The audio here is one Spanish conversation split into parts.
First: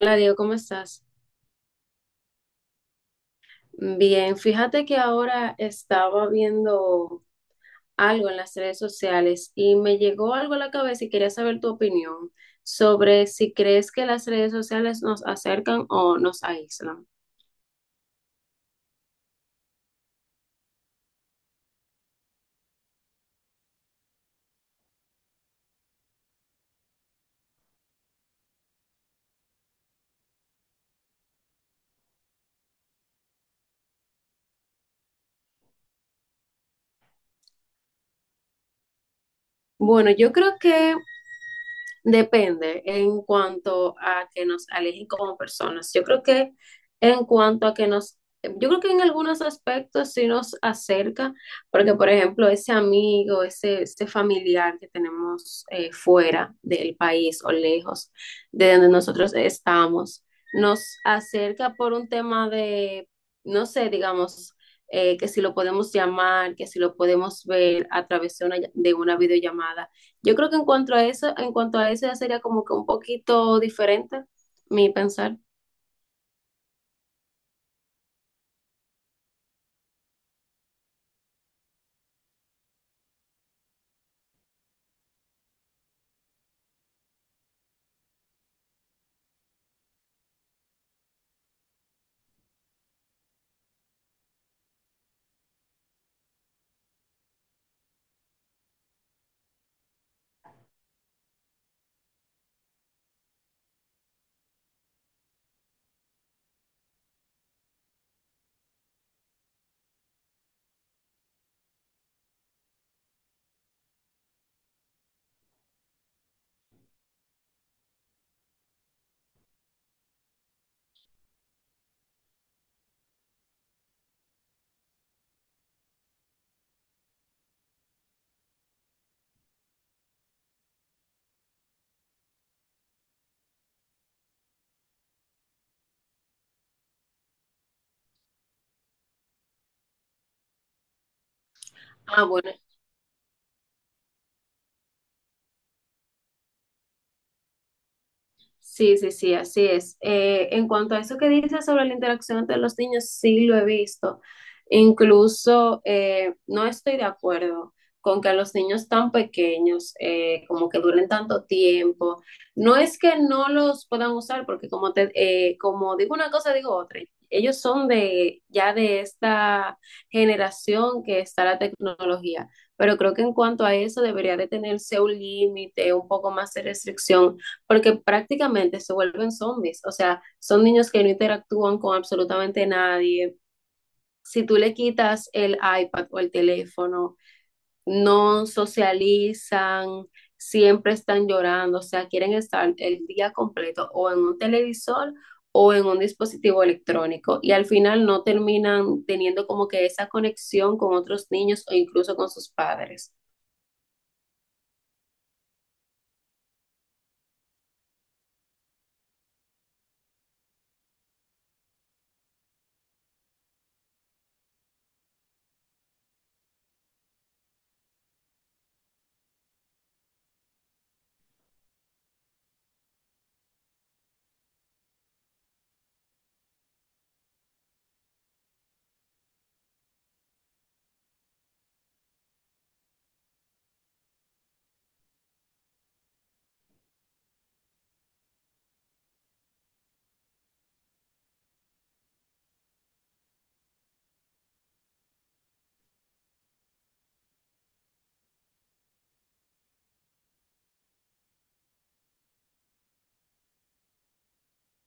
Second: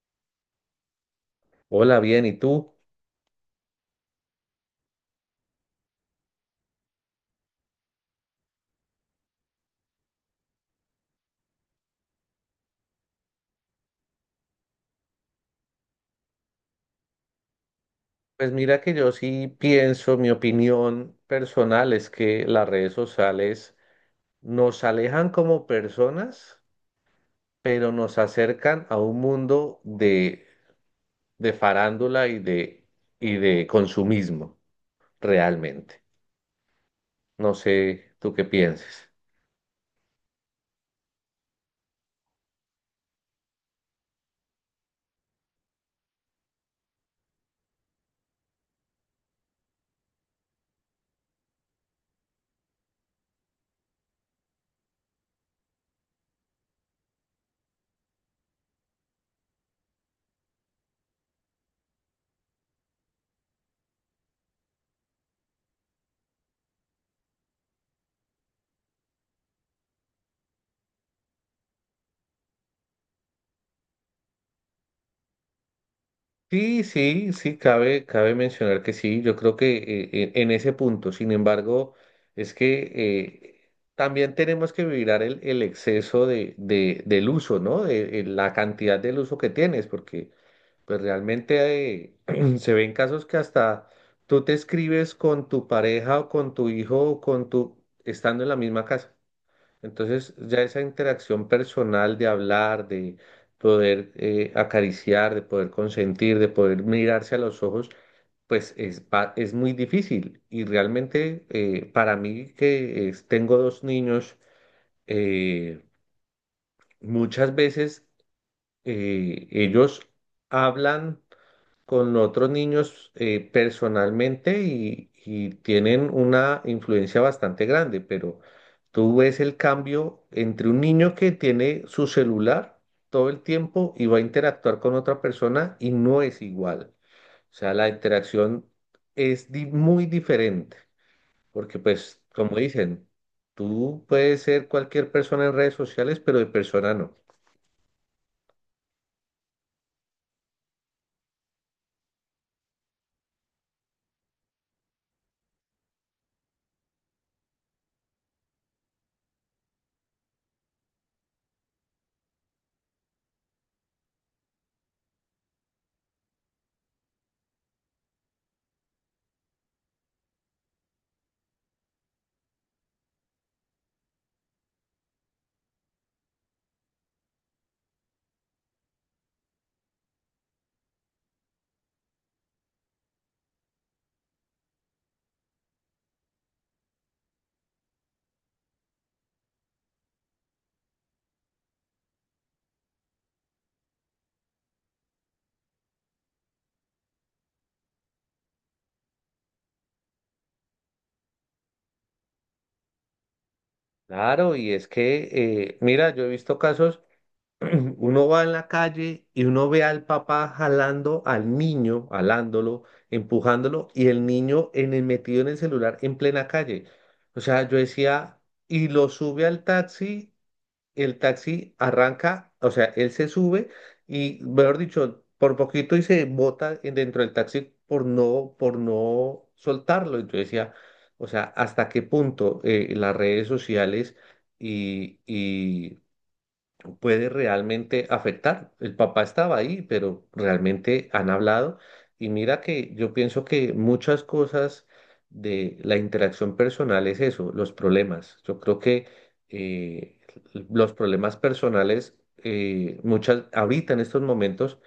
Hola Diego, ¿cómo estás? Hola, bien, ¿y tú? Bien, fíjate que ahora estaba viendo algo en las redes sociales y me llegó algo a la cabeza y quería saber tu opinión sobre si crees que las redes sociales nos acercan o nos aíslan. Pues mira que yo sí pienso, mi opinión personal es que las redes sociales nos alejan como personas, pero nos acercan a un mundo de farándula y de consumismo, realmente. No sé, ¿tú qué piensas? Bueno, yo creo que depende en cuanto a que nos alejen como personas. Yo creo que en cuanto a que yo creo que en algunos aspectos sí nos acerca, porque por ejemplo ese amigo, ese familiar que tenemos fuera del país o lejos de donde nosotros estamos, nos acerca por un tema de, no sé, digamos, que si lo podemos llamar, que si lo podemos ver a través de de una videollamada. Yo creo que en cuanto a en cuanto a eso ya sería como que un poquito diferente mi pensar. Sí, sí, sí, cabe mencionar que sí, yo creo que en ese punto, sin embargo, es que eh, también tenemos que mirar el exceso del uso, ¿no? De, la cantidad del uso que tienes, porque pues realmente se ven casos que hasta tú te escribes con tu pareja o con tu hijo o con tu, estando en la misma casa. Entonces, ya esa interacción personal de hablar, de poder acariciar, de poder consentir, de poder mirarse a los ojos, pues es muy difícil. Y realmente para mí tengo 2 niños, eh, muchas veces ellos hablan con otros niños personalmente y tienen una influencia bastante grande, pero tú ves el cambio entre un niño que tiene su celular todo el tiempo y va a interactuar con otra persona y no es igual. O sea, la interacción muy diferente, porque pues, Ah, bueno, como dicen, tú puedes ser cualquier persona en redes sociales, pero de persona no. sí, sí, sí, así es. En cuanto a eso que dices sobre la interacción entre los niños, sí lo he visto. Incluso no estoy de acuerdo con que a los niños tan pequeños, como que duren tanto tiempo. No es que no los puedan usar, porque como, te, como digo una cosa, digo otra. Ellos son de ya de esta generación que está la tecnología, pero creo que en cuanto a eso debería de tenerse un límite, un poco más de restricción, porque prácticamente se vuelven zombies, o sea, son niños que no interactúan con absolutamente nadie. Si tú le quitas el iPad o el teléfono, no socializan, siempre están llorando, o sea, quieren estar el día completo o en un televisor o en un dispositivo electrónico, y al final no terminan teniendo como que esa conexión con otros niños o incluso con sus padres. Claro, y es que, mira, yo he visto casos, uno va en la calle y uno ve al papá jalando al niño, jalándolo, empujándolo, y el niño en el, metido en el celular en plena calle. O sea, yo decía, y lo sube al taxi, el taxi arranca. O sea, él se sube y, mejor dicho, por poquito y se bota dentro del taxi por no soltarlo. Entonces decía, o sea, ¿hasta qué punto las redes sociales y, pero puede realmente afectar? El papá estaba ahí, pero realmente han hablado. Y mira que yo pienso que muchas cosas de la interacción personal es eso, los problemas. Yo creo que eh, los problemas personales, ahorita en estos momentos,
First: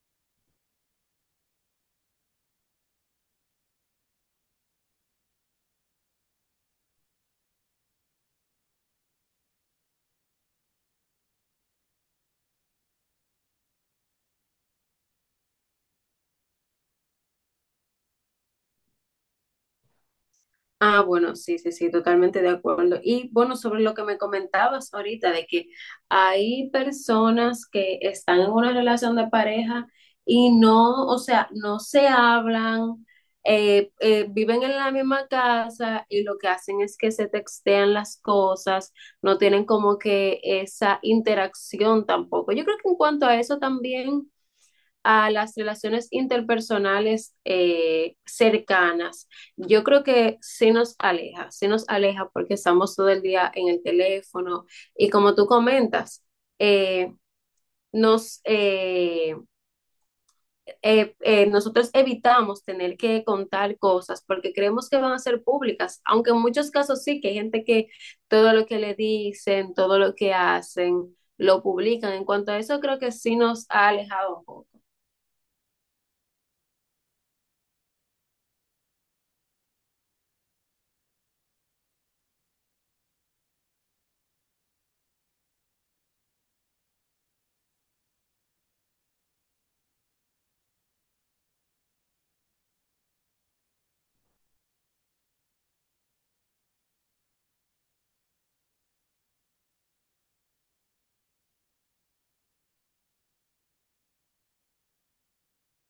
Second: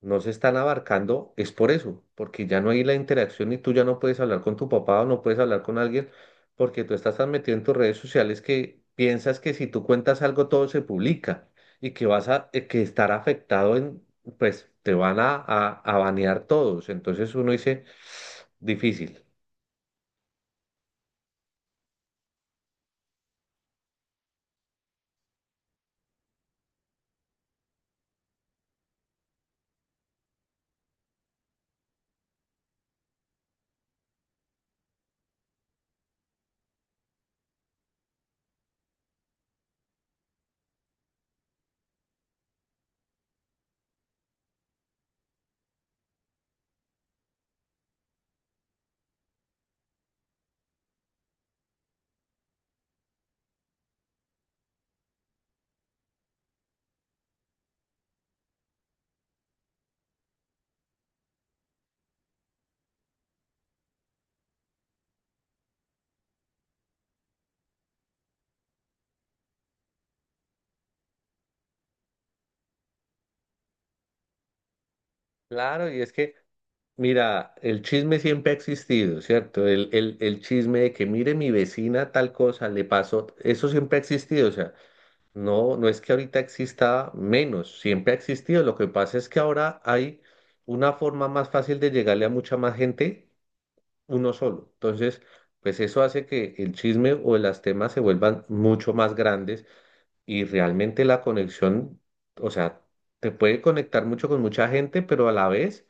no se están abarcando, es por eso, porque ya no hay la interacción y tú ya no puedes hablar con tu papá o no puedes hablar con alguien porque tú estás tan metido en tus redes sociales que piensas que si tú cuentas algo todo se publica y que vas a que estar afectado en, pues te van a banear todos. Entonces uno dice, difícil. Ah, bueno, sí, sí, sí, totalmente de acuerdo. Y bueno, sobre lo que me comentabas ahorita, de que hay personas que están en una relación de pareja y no, o sea, no se hablan, viven en la misma casa y lo que hacen es que se textean las cosas, no tienen como que esa interacción tampoco. Yo creo que en cuanto a eso también, a las relaciones interpersonales cercanas, yo creo que sí nos aleja porque estamos todo el día en el teléfono, y como tú comentas, eh, nos, eh, nosotros evitamos tener que contar cosas porque creemos que van a ser públicas, aunque en muchos casos sí, que hay gente que todo lo que le dicen, todo lo que hacen, lo publican. En cuanto a eso, creo que sí nos ha alejado un poco. Claro, y es que, mira, el chisme siempre ha existido, ¿cierto? El chisme de que mire mi vecina tal cosa, le pasó, eso siempre ha existido, o sea. No, no es que ahorita exista menos, siempre ha existido. Lo que pasa es que ahora hay una forma más fácil de llegarle a mucha más gente, uno solo. Entonces, pues eso hace que el chisme o las temas se vuelvan mucho más grandes y realmente la conexión, o sea, te puede conectar mucho con mucha gente, pero a la vez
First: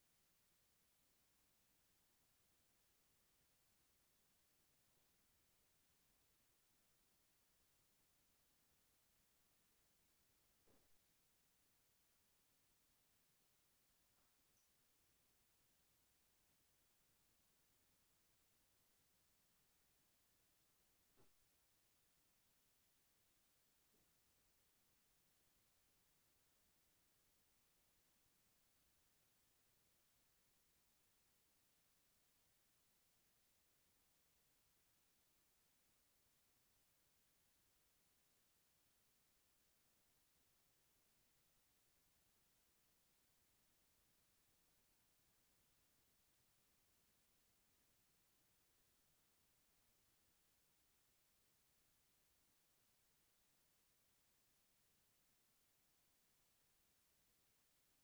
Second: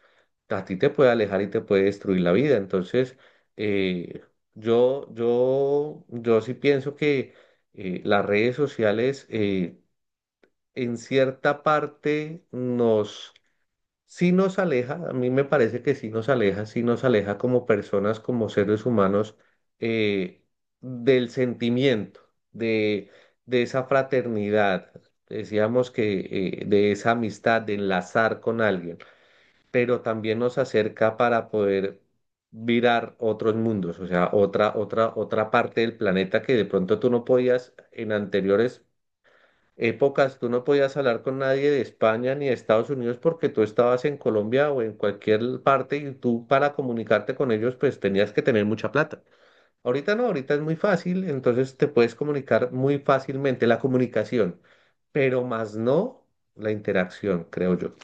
a ti te puede alejar y te puede destruir la vida. Entonces, eh, yo sí pienso que las redes sociales... en cierta parte sí nos aleja, a mí me parece que sí nos aleja como personas, como seres humanos, eh, del sentimiento, de, de esa fraternidad, decíamos que de esa amistad, de enlazar con alguien, pero también nos acerca para poder virar otros mundos. O sea, otra parte del planeta que de pronto tú no podías, en anteriores épocas tú no podías hablar con nadie de España ni de Estados Unidos porque tú estabas en Colombia o en cualquier parte y tú para comunicarte con ellos pues tenías que tener mucha plata. Ahorita no, ahorita es muy fácil, entonces te puedes comunicar muy fácilmente la comunicación, pero más no la interacción, creo yo.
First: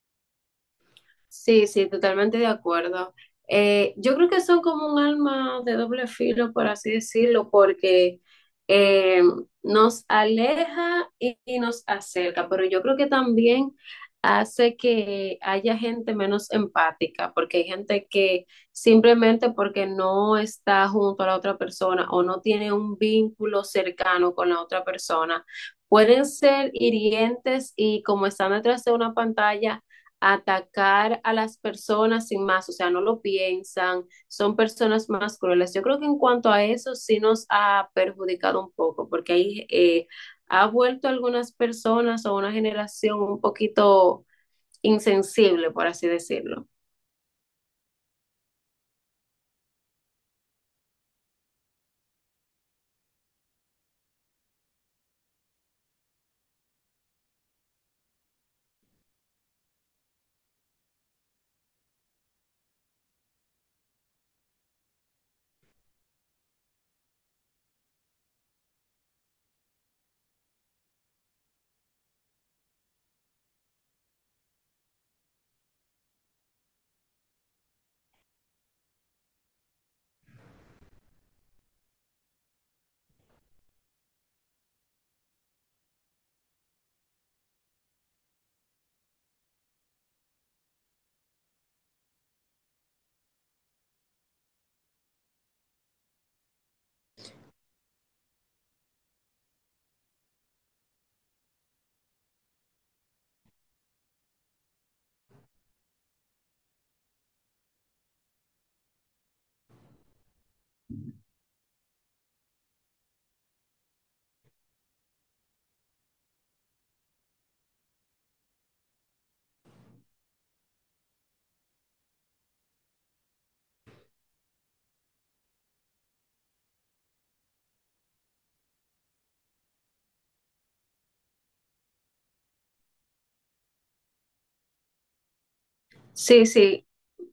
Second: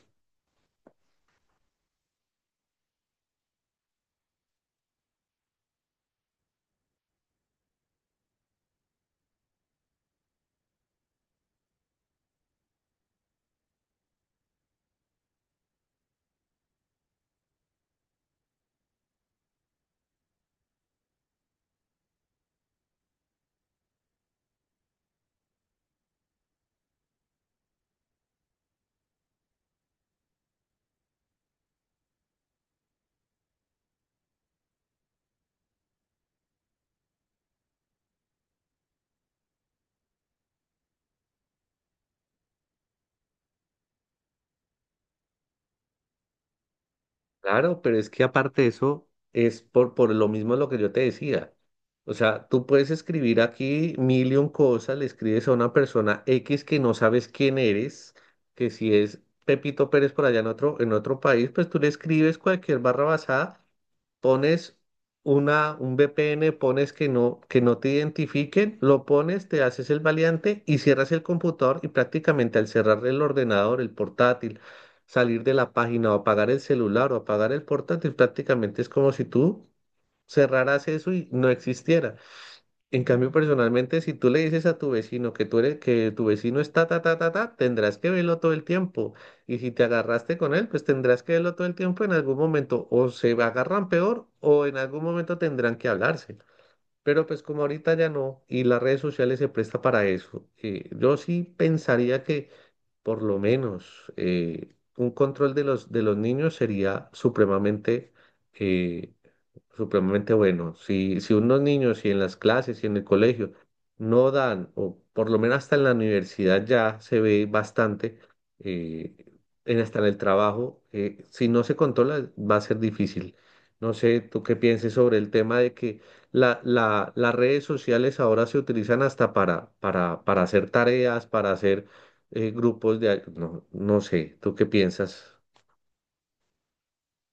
Sí, sí, totalmente de acuerdo. Yo creo que son como un alma de doble filo, por así decirlo, porque eh, nos aleja y nos acerca, pero yo creo que también hace que haya gente menos empática, porque hay gente que simplemente porque no está junto a la otra persona o no tiene un vínculo cercano con la otra persona, pueden ser hirientes, y como están detrás de una pantalla, atacar a las personas sin más, o sea, no lo piensan, son personas más crueles. Yo creo que en cuanto a eso sí nos ha perjudicado un poco, porque ahí ha vuelto algunas personas o una generación un poquito insensible, por así decirlo. Claro, pero es que aparte de eso, es por lo mismo lo que yo te decía. O sea, tú puedes escribir aquí mil y un cosas, le escribes a una persona X que no sabes quién eres, que si es Pepito Pérez por allá en otro país, pues tú le escribes cualquier barra basada, pones un VPN, pones que no te identifiquen, lo pones, te haces el valiente y cierras el computador y prácticamente al cerrar el ordenador, el portátil, salir de la página o apagar el celular o apagar el portátil, prácticamente es como si tú cerraras eso y no existiera. En cambio, personalmente, si tú le dices a tu vecino que tú eres, que tu vecino está ta ta ta ta, tendrás que verlo todo el tiempo. Y si te agarraste con él, pues tendrás que verlo todo el tiempo en algún momento. O se agarran peor, o en algún momento tendrán que hablarse. Pero pues como ahorita ya no, y las redes sociales se presta para eso. Yo sí pensaría que por lo menos un control de los niños sería supremamente eh, supremamente bueno. Si, si unos niños, y en las clases, y en el colegio no dan, o por lo menos hasta en la universidad ya se ve bastante, eh, en hasta en el trabajo, si no se controla va a ser difícil. No sé, tú qué pienses sobre el tema de que las redes sociales ahora se utilizan hasta para hacer tareas, para hacer grupos de... No, no sé, ¿tú qué piensas? Sí, sí.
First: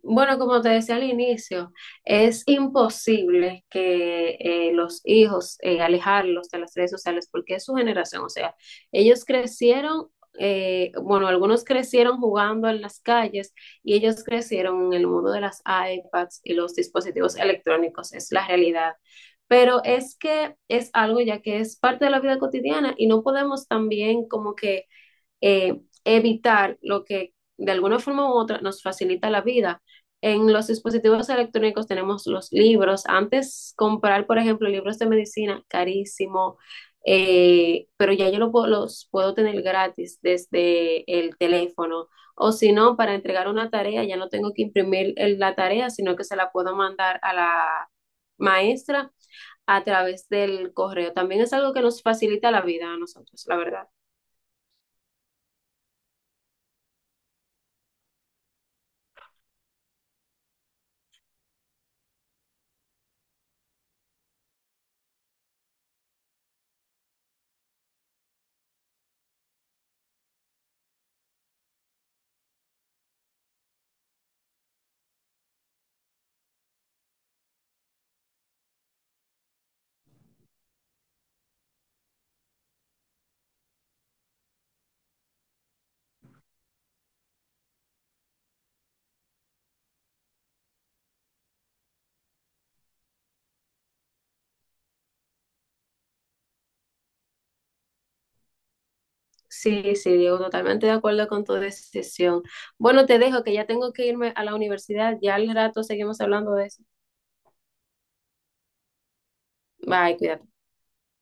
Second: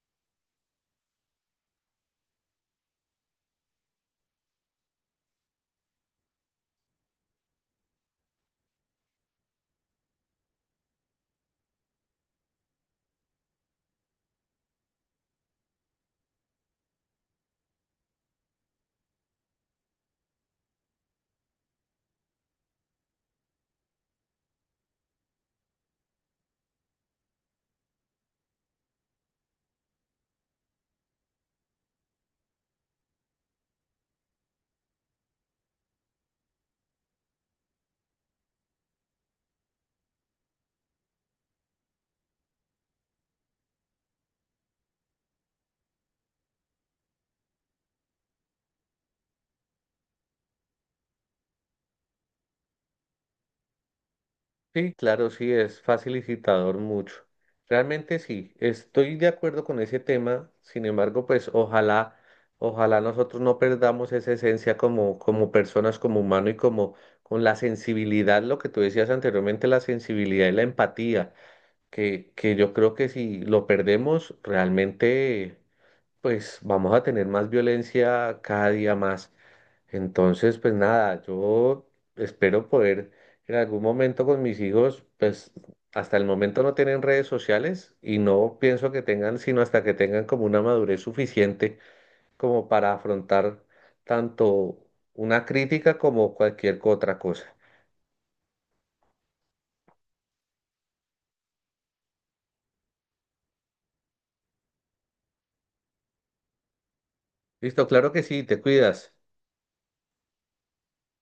Bueno, como te decía al inicio, es imposible que los hijos alejarlos de las redes sociales porque es su generación. O sea, ellos crecieron, bueno, algunos crecieron jugando en las calles, y ellos crecieron en el mundo de las iPads y los dispositivos electrónicos. Es la realidad. Pero es que es algo ya que es parte de la vida cotidiana, y no podemos también como que evitar lo que de alguna forma u otra nos facilita la vida. En los dispositivos electrónicos tenemos los libros. Antes comprar, por ejemplo, libros de medicina, carísimo, pero ya los puedo tener gratis desde el teléfono. O si no, para entregar una tarea, ya no tengo que imprimir la tarea, sino que se la puedo mandar a la maestra a través del correo. También es algo que nos facilita la vida a nosotros, la verdad. Sí, claro, sí, es facilitador mucho. Realmente sí, estoy de acuerdo con ese tema. Sin embargo, pues ojalá, ojalá nosotros no perdamos esa esencia como, como personas, como humano y como con la sensibilidad, lo que tú decías anteriormente, la sensibilidad y la empatía, que yo creo que si lo perdemos, realmente, pues vamos a tener más violencia cada día más. Entonces, pues nada, yo espero poder en algún momento con mis hijos, pues hasta el momento no tienen redes sociales y no pienso que tengan, sino hasta que tengan como una madurez suficiente como para afrontar tanto una crítica como cualquier otra cosa. Sí, sí, Diego, totalmente de acuerdo con tu decisión. Bueno, te dejo que ya tengo que irme a la universidad. Ya al rato seguimos hablando de eso. Listo, claro que sí, te cuidas. Bye, cuídate.